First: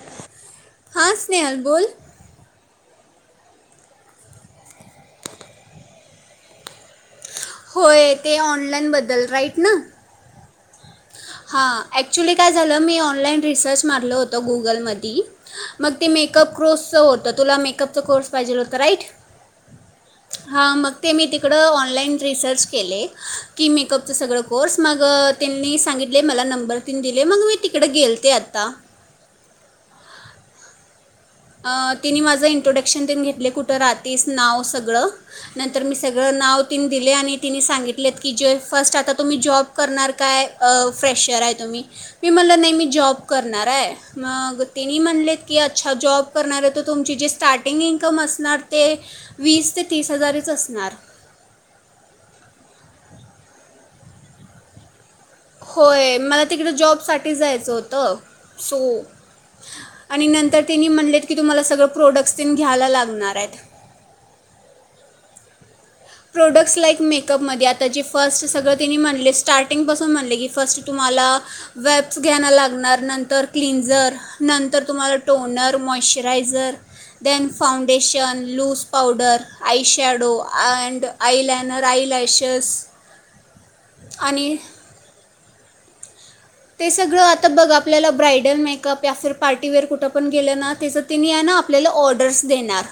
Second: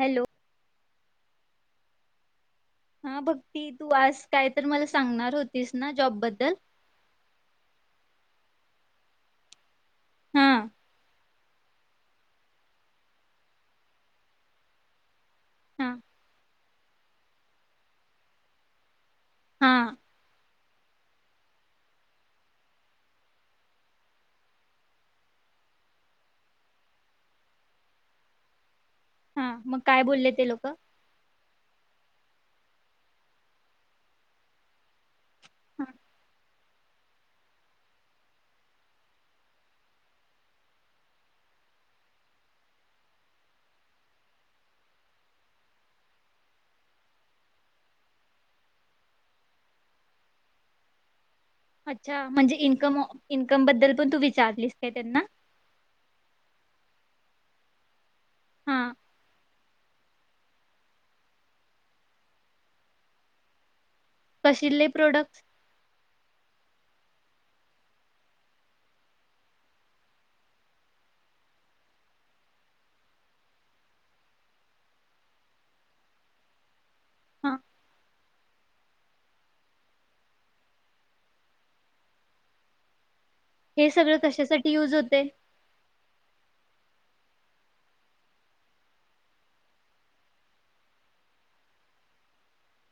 Hello हा स्नेहल बोल हा बक्ती तू आज काय तर मला सांगणार होतीस ना जॉबबद्दल होय ते ऑनलाइन बद्दल राईट ना हा हा ॲक्च्युली काय झालं मी ऑनलाईन रिसर्च मारल होतं गुगलमधी हा मग ते मेकअप क्रोसच होत तुला मेकअपचा कोर्स पाहिजे होता राईट हा हा मग ते मी तिकडं ऑनलाईन रिसर्च केले की मेकअपचं सगळं कोर्स मग त्यांनी सांगितले मला नंबर दिले मग मी तिकडे गेलते आता हा मग काय बोलले ते लोकं अ तिने माझं इंट्रोडक्शन त घेतले कुठं रातीस नाव सगळं नंतर मी सगळं नाव तिने दिले आणि तिने सांगितलेत की जे फर्स्ट आता तुम्ही जॉब करणार काय फ्रेशर आहे तुम्ही मी म्हलं नाही मी जॉब करणार आहे मग तिने म्हणलेत की अच्छा जॉब करणार तर तुमची जे स्टार्टिंग इन्कम असणार ते वीस ते तीस हजारच असणार अच्छा म्हणजे इन्कम इन्कम बद्दल पण तू विचारलीस काय त्यांना होय मला तिकडे जॉब साठी जायचं होतं हा सो आणि नंतर त्यांनी म्हणलेत की तुम्हाला सगळं प्रोडक्ट्स तनी घ्यायला लागणार आहेत कसले प्रोडक्ट प्रोडक्ट्स लाईक मेकअपमध्ये आता जे फर्स्ट सगळं तिने म्हणले स्टार्टिंगपासून म्हणले की फर्स्ट तुम्हाला वेब्स घ्यायं लागणार नंतर क्लिनझर नंतर तुम्हाला टोनर मॉइशचरायझर दन हा foundation loose powder eyeshadow and... eyeliner eyelashes हे सगळं कशासाठी युज होते ते सगळं आता बघ आपल्याला ब्रायडल मेकअप या फिर पार्टीवेअर कुठं पण गेलं ना त्याचं तिने आहे ना आपल्याला ऑर्डर्स देणार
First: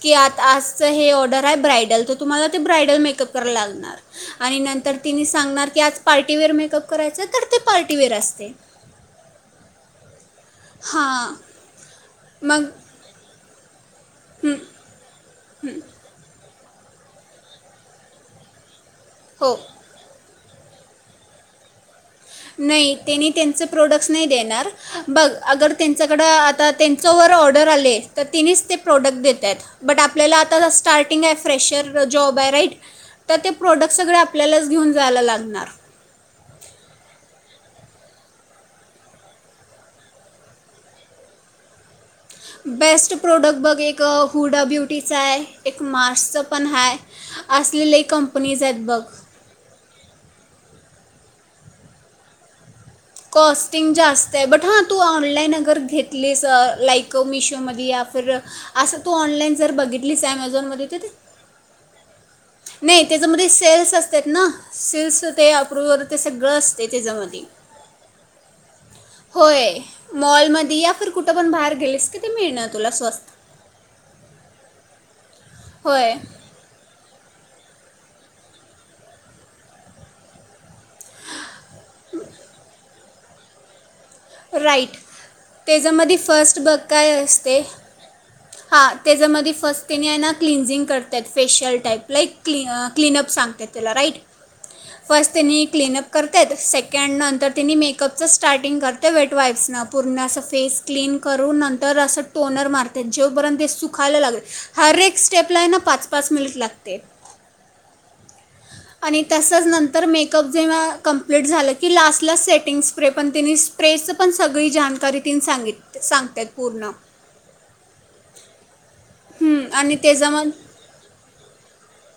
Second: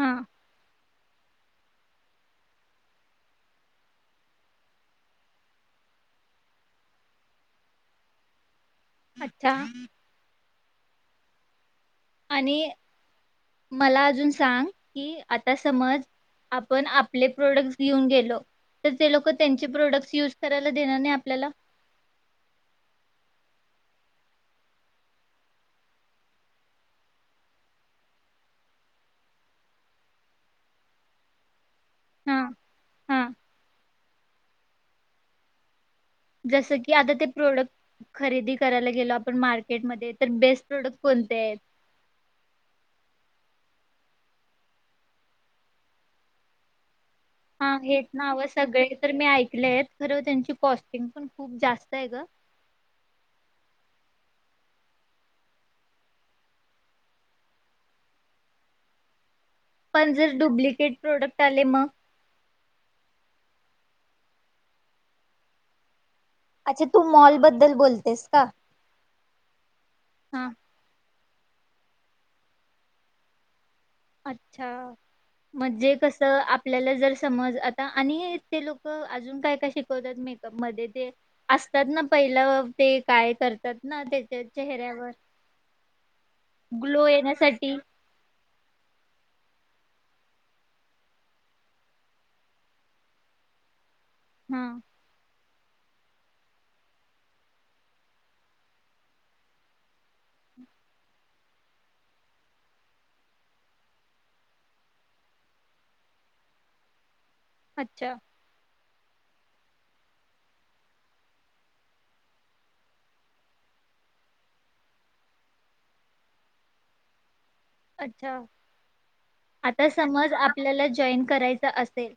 हा की आ आजचं हे ऑर्डर आहे ब्रायडल तर तुम्हाला ते ब्रायडल मेकअप क लागणार आणि नंतर तिने सांगणार की आज पार्टीवेअर मेकअप करायचं तर ते.... पार्टीवेअर असते. अच्छा हां.. मग आणि मला अजून सांग की आ.. तर समाज आपण आपले प्रोडक्ट घेऊन गेलो तर ते लोक हो त्यांचे प्रोडक्टस युज.. करायला देणार नाही आपल्याला नाही त्यांनी त्यांचे प्रोडक्टस नाही देणार बघ अगर त्यांच्याकडं आता त्यांच्यावर ऑर्डर आले तर तेणीच प्रोडक्ट देत आहेत बट आपल्याला आता स्टार्टिंग आहे फ्रेशर... जो हा राईट हा तर ते प्रोडक्ट सगळे आपल्यालाच घेऊन जायला लागणार. जस की आता ते प्रोडक्ट खरेदी करायला गेलो आपण मार्केटमध्ये तर बेस्ट प्रोडक्ट कोणते आहेत? बेस्ट प्रोडक्ट बघ एक हुडा ब्युटीचा आहे एक मार्सचं पण हा आहे. हा असलेले लई हेच नाव कंपनीज आहेत सगळे बघ तर मी ऐकले आहेत खर त्यांची कॉस्ट पण खूप जास्त आहे ग कॉस्टिंग जास्त आहे बट हा तू ऑनलाईन अगर घेतलीस लाईक मिशोमध्ये या असं तू ऑनलाईन जर पण बघितलीस जर ॲमेझॉनमध्ये डुप्लिकेट तर ते प्रोडक्ट आले मग.. नाही त्याच्यामध्ये सेल्स असतात ना सेल्स ते अप्रुव.. अच्छा तू मॉल बद्दल बोलतेस का... होय हा मॉल मध या फर कुठ पण बाहेर गेलीस की ते मिळण तुला स्वस्त.. अच्छा म्हणजे होय कस आपल्याला जर समज आता आणि ते लोक अजून काय काय शिकवतात मेकअप मध्ये ते असतात ना पहिलं ते काय करतात.. ना त्याच्या राईट चेहऱ्यावर त्याच्यामध्ये फस्ट बघ ग्लो काय असते येण्यासाठी हां.. त्याच्यामध्ये फर्स्ट त्यांने आहे ना क्लिन्झिंग करत आहेत फेशियल टाईप लाईक क्लि क्लीनप सांगतात राईट हा फस्ट नीट... क्लिनअप करतेत सेकंड नंतर तिने मेकअपचं स्टार्टिंग करत.. वेट वाईफस पूर्ण अस फेस क्लीन करून नंतर असं टोनर मारते जेपर्यंत सुखायला लागते हर एक स्टेपला ना पाच पाच मिनिट लागते... अच्छा आणि तसंच नंतर मेकअप जेव्हा कम्प्लीट झालं की लास्टला सेटिंग स्प्रे पण तिने स्प्रेचं पण सगळी जाणकारी तिने सांगित सांगतात पूर्ण अच्छा हम्म, आता आणि समज त्याच्यामध्ये आपल्याला जॉईन करायचा असेल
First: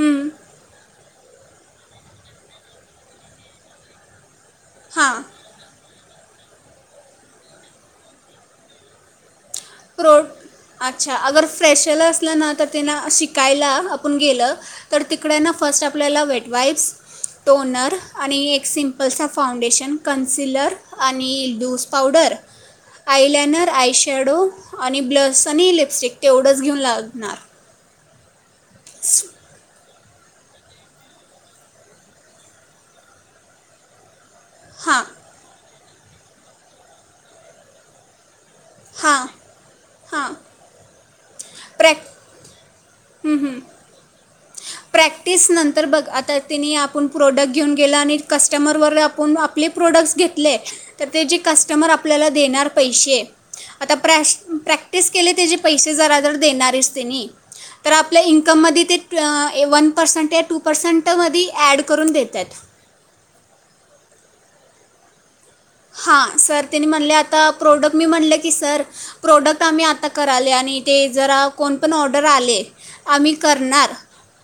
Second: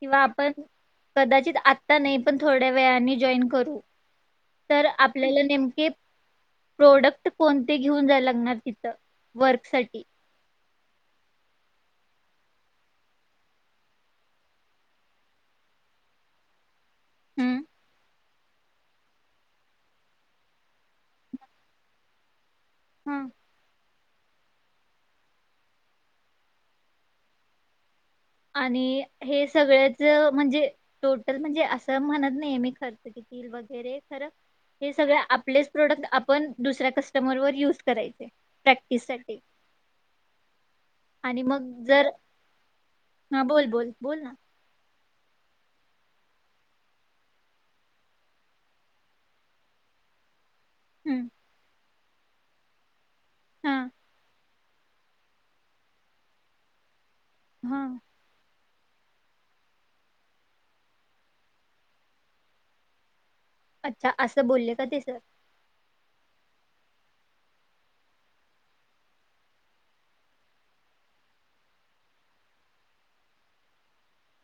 किंवा आपण कदाचित आत्ता नाही पण थोड्या वेळाने जॉईन करू तर हां आपल्याला नेमके प्रोडक्ट कोणते घेऊन जा लागणार तिथं वर्कसाठी प्रो अच्छा अगर फ्रेशरला असलं ना तर ते ना शिकायला आपण गेलं तर तिकडे ना फर्स्ट आपल्याला वेट वाईप्स हम्म टोनर आणि एक सिम्पल्चा फाउंडेशन कन्सिलर आणि इल्डूस पावडर हम्म आईल्यान आयष एडु आणि ब्लस आणि लिपस्टिक ते एवढंच घेऊन लागणार आणि हे सगळ म्हणजे टोटल म्हणजे असं म्हणत नाही मी खर्च कितील वगैरे खरं हे हां सगळ आपलेच प्रोडक्ट आपण दुसऱ्या कस्टमर वर युज करायचे प्रॅक्टिस हां साठी हां आणि मग प्रॅक जर हं, हा हं. बोल, बोल, बोल ना प्रॅक्टिस नंतर बघ आता तिने आपण प्रोडक्ट घेऊन गेलं आणि कस्टमरवर आपण आपले प्रोडक्ट्स घेत ले तर ते हम्म जे कस्टमर आपले आपल्याला देणार पैसे हा आता प्रॅश प्रॅक्टिस केले त्याचे पैसे जरा जर देणारच तेनी हा तर आपल्या इन्कममध्ये ते ट वन पर्सेंट या टू पर्सेंटमध्ये ॲड करून देत्यात अच्छा असं बोलले का ते सर हां सर तने म्हणले आता प्रोडक्ट मी म्हणलं की सर प्रोडक्ट आम्ही आता कराले आणि ते जरा कोण पण ऑर्डर आले आम्ही करणार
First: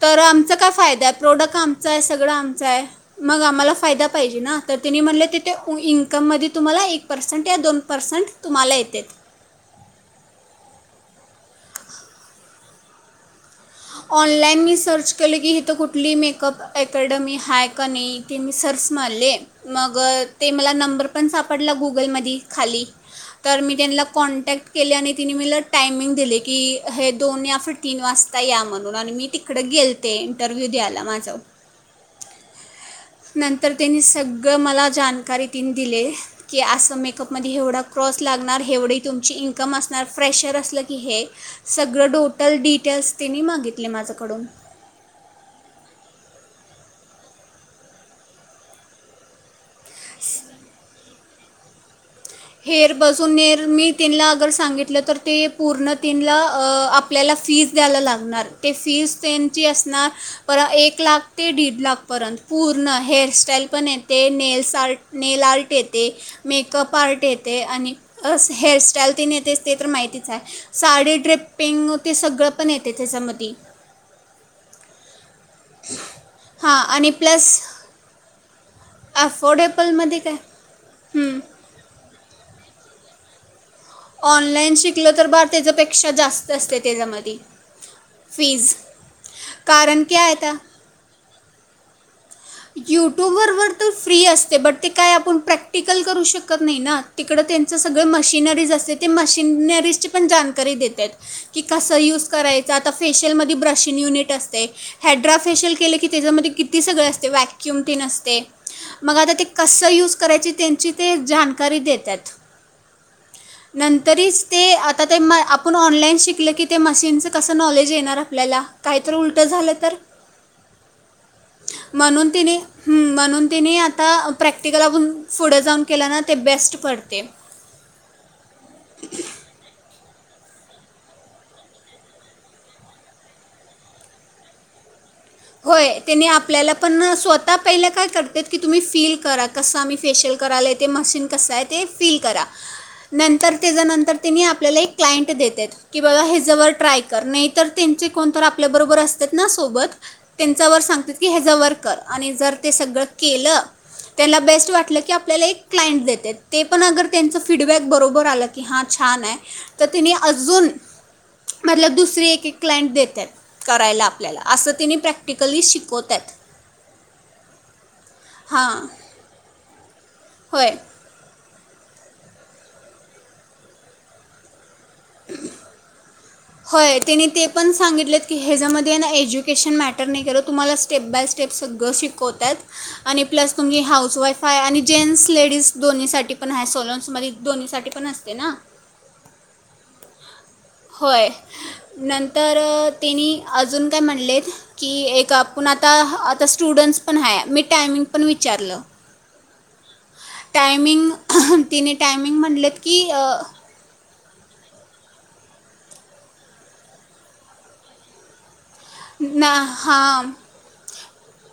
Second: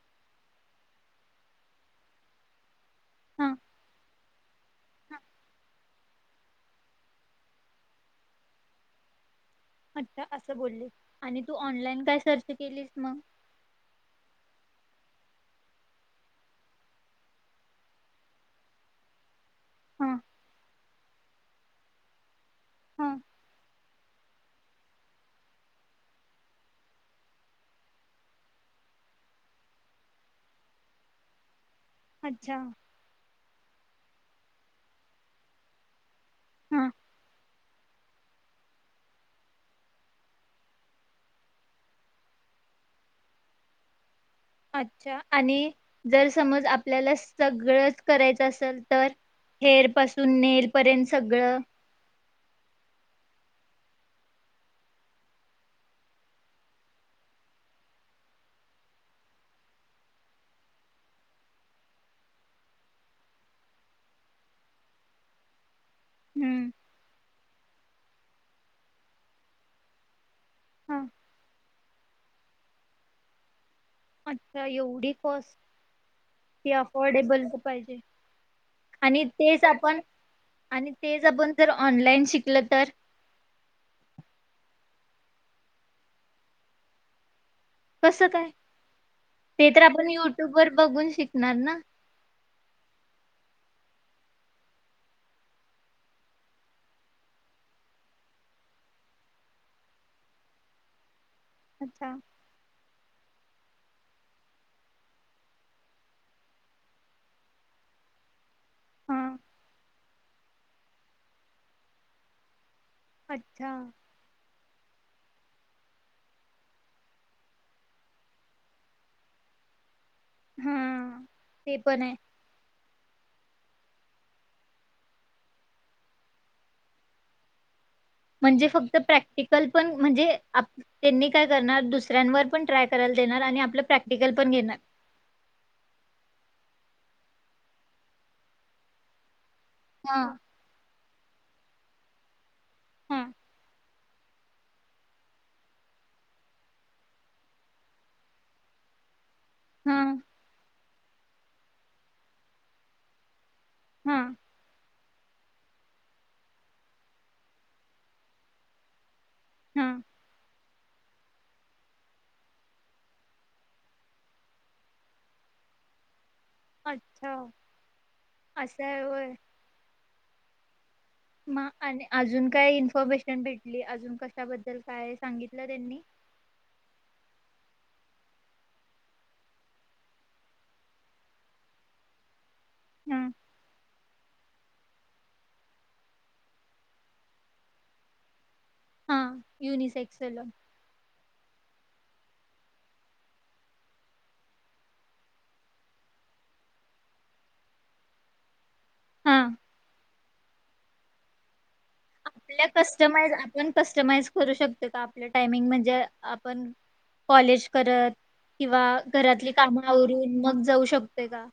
तर आमचा काय फायदा आहे प्रोडक्ट आमचा आहे सगळं आमचं आहे मग हां. आम्हाला फायदा पाहिजे ना तर त्यनी हां. म्हणालेत ते इकम मध्ये तुम्हाला एक पर्सेंट या दोन पर्सेंट तुम्हाला येतेत अछ असं बोलले आणि तू ऑनलाईन काय सर्च केलीस मग ऑनलाइन मी सर्च केलं की इथं कुठली मेकअप अकॅडमी हाय का नाही ते मी सर्च मारले मग हां. ते मला नंबर पण सापडला गुगलमध्ये खाली हां. तर मी त्यांना कॉन्टॅक्ट केले आणि तिने मला टायमिंग दिले की हे दोन या फिर तीन वाजता या म्हणून आणि मी तिकड गेलते इंटरव्ह्यू द्यायला माझं अच्छा. नंतर त्यांनी सगळं मला जानकारी तिने दिले. की हां. असं मेकअपमध्ये एवढं क्रॉस लागणार, हेवढी तुमची इन्कम असणार, फ्रेशर असलं की हे, सगळं टोटल डिटेल्स तिने मागितले माझं. अच्छा आणि जर समज, आपल्याला सगळंच करायचं असेल तर, हेअर पासून नेलपर्यंत सगळं. हेअर बजून नेर मी तिन ला अगर सांगितलं तर ते पूर्ण तीन ला अ आपल्याला फीज द्यायला लागणार. ते फीज त्यांची असणार पर एक लाख ते दीड लाखपर्यंत. पूर्ण हेअरस्टाईल पण येते, नेलस आर्ट, नेल आर्ट येते, हम्म. मेकअप आर्ट - येते आणि हस हेअरस्टाईल तिने येते ते तर माहितीच आहे, हां. साडी ड्रिप्पिंग ते सगळं पण येते त्याच्यामध्ये. अच्छा एवढी! प्लस ती हां आणि अफोर्डेबल तर प्लस पाहिजे. आणि तेच आपण, अफोर्डेबलमध्ये आणि तेच काय आपण जर ऑनलाइन शिक लं तर ऑनलाइन शिकलं तर बार तेझ्यापेक्षा जास्त असते तेच्यामध्ये. कस काय? ते तर कारण आपण की आहे त्या युट्यूब वर बघून शिकणार ना? युट्यूब वर तर फ्री असते बट ते काय आपण प्रॅक्टिकल करू शकत नाही ना, तिकडं त्यांचं सगळं मशिनरीज असते ते मशिन-रीजची पण जाणकारी देत्यात. की कसं अच्छा. यूज करायचा. आता फेशियल मध्ये ब्रशिंग युनिट असते, हायड्रा फेशियल केले की तेझ्यामध्ये किती सगळं असते ते व्याक्युम टिन असते मग आता हां. ते कसं यूज करायचे त्यांची ते जानकारी देतात. अच्छा. नंतरीस ते आता ते म आपण ऑनलाईन शिकलं की ते मशीनचं कसं नॉलेज येणार? आपल्याला. काहीतरी उलटं झालं तर? हूं. म्हणून तिने हम्म म्हणून तिने आता प्रॅक्टिकलातून पुढे जाऊन केलं ना, ते बेस्ट पडते. म्हणजे फक्त प्रॅक्टिकल पण म्हणजे आ - त्यांनी काय करणार, दुसऱ्यांवर पण ट्राय करायला देणार आणि आपल प्रॅक्टिकल पण घेणार. होय. त्यांनी आपल्याला पण न, स्वतः पहिल काय करत्यात, की तुम्ही फील करा. कसं आम्ही हा फेशियल करायला ते मशीन कसं आहे? ते फील करा हा नंतर तेज्या नंतर तेनी आपल्याला एक क्लाइंट देत्यात. की बाबा हेजावर ट्राय कर. नाही तर त्यांचे कोणतर आपल्याबरोबर अस तात ना हा सोबत [unintelligible] सांगतात की हेजावर कर आणि जर ते सगळं केलं हा त्याला बेस्ट वाटलं की आप आपल्याला एक क्लाइंट देतात. ते पण अगर त्यांचं फीडबॅक बरोबर आलं की हां छान आहे. तर हा तेनी अजून मतलब दुसरी एक -एक क्लांइंट देतात करायला आपल्याला अस तिनी प्र प्रॅक्टिकली शिकवत्यात. अच्छा, हां असं आहे होय. होय आणि अजून काय इन्फॉर्मेशन भेटली? अजून कशाबद्ल होय तेनी तेपण सांगितल म्हटल्यात की ह्याच्यामध्ये ना एज्युकेशन मॅटर नाही करत, तुम्हाला स्टेप बाय स्टेप सगळं शिकवत्यात. आणि हम्म प्लस तुमची हाऊस वाईफ हाय आणि जेंट्स लेडीज दोन्हीसाठी पण आहे सलोन्स मध्ये दोन्हीसाठी पण असते ना. हा युनिसेेक्सल. होय नंतर त्यांनी अजून काय म्हणलेत की एक आपण आता आता स्टुडंट्स पण आहे मी टायमिंग पण विचारलं हा. टामिंग तिनी आपल्या कस्टमाइ आपण कस्टमाइज करू शकत का आपलं टाइमिंग म्हणजे आपण कॉलेज करत किंवा घरातली ना हां कामवरून मग जाऊ शकतो का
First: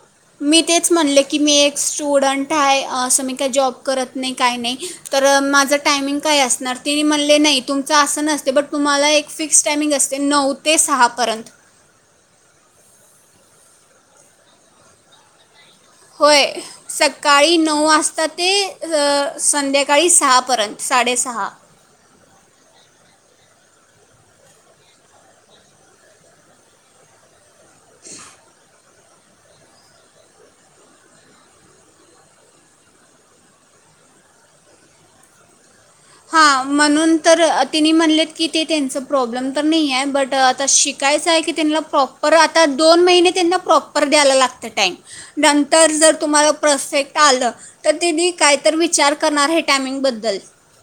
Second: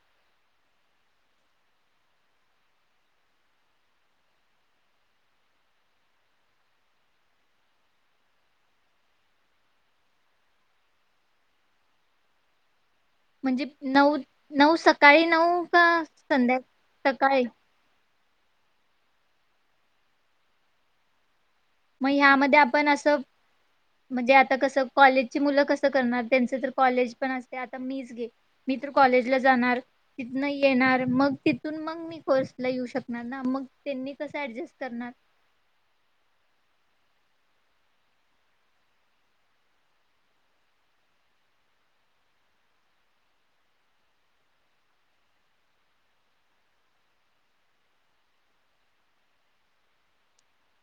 मी तेच म्हणले की मी एक स्टुडंट आहे. असं मी काय जॉब करत नाही. काय नाही, तर माझं टायमिंग काय असणार तिने म्हणले नाही तुमचं असं नसते. बट तुम्हाला एक फिक्स टायमिंग असते नऊ ते सहापर्यंत. म्हणजे नऊ नऊ सकाळी नऊ का होय संध्या सकाळी नऊ वाजताात. ते संध्याकाळी सहापर्यंत साडेसहा. मग ह्यामध्ये आपण असं म्हणजे आता कसं कॉलेजची मुलं कसं करणार? त्यांच तर कॉलेज पण असते आता मीच घे मी तर कॉलेजला जाणार तिथन येणार मग तिथून मग मी कोर्स ला येऊ शकणार ना मग त्यांनी कस ऍडजस्ट करणार? हा म्हणून तर तिनी म्हणलेत की ते त्यांच प्रॉब्लेम तर नाही आहे, बट आता शिकायचं आहे की त्यांला प्रॉपर आता दोन महिने त्यांना प्रॉपर द्यायला लागत टाइम. नंतर जर तुम्हाला परफेक्ट आलं तर तेन्ही कायत विचार करणार हे टायमिंग बद्दल.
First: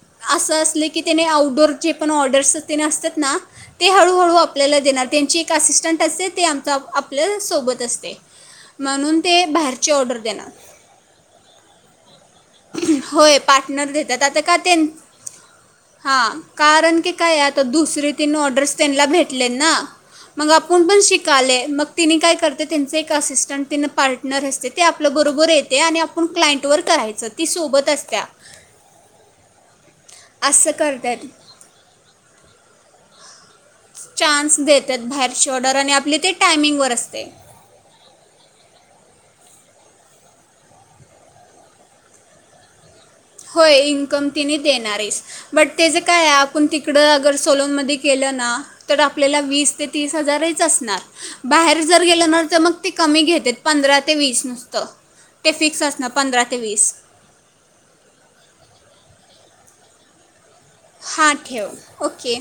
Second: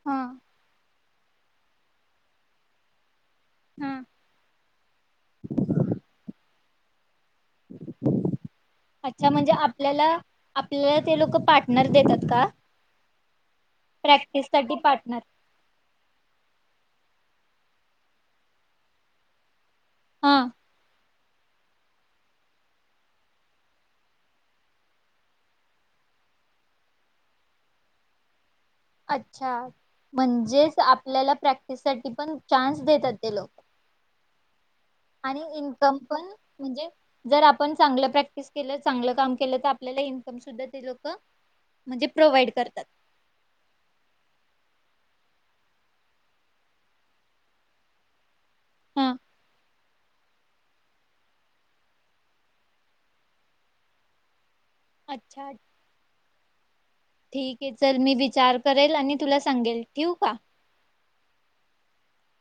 हा असं असले की त्याने आउटडोअर जे पण ऑर्डर्सने असतात ना ते हा हळूहळू आपल्याला देणार त्यांची एक असिस्टंट असते ते आमच आपल्या सोबत असते. म्हणून अच्छा ते म्हणजे बाहेरचे आपल्याला ऑर्डर देणार. आपल्याला ते लोक पार्टनर देतात का होय पार्टनर देतात आता प्रॅक्टिस का ते साठी पार्टनर हा कारण की काय आता दुसर तीन ऑर्डर्स त्यांना भेटले ना हा मग आपण पण शिक मग ति काय कर त्यां असिस्टं पार्टनर असते ते आपल्या बरोबर येते आणि आपण क्लांट व करायच ती सोबत असत्या. अच्छा. असं म्हणजेच करतात आपल्याला प्रॅक्टिस साठी पण चान्स देतात ते लोक. चान्स देत. आणि इकम पण म्हणजे असते जर आपण चांगलं प्रॅक्टिस केलं च काम तर आपल्या इन्कम सुधा ते लोक म्हणजे प्रोवइड करतात. होय इन्कम तिने देणार आहेस बट त्याचं काय आहे आपण तिकडं अगर सोलोनमध्ये गेलं ना तर हा आपल्याला वीस ते तीस हजारहीच असणार बाहेर जर गेलं ना तर मग ते कमी घेतेत पंधरा ते वीस नुस अच्छा टेफिक्स असणार पंधरा ते वीस. ठीक आहे चल मी विचार करेल आणि तुला सांगेल ठेवू का? हा ठेव. ओके.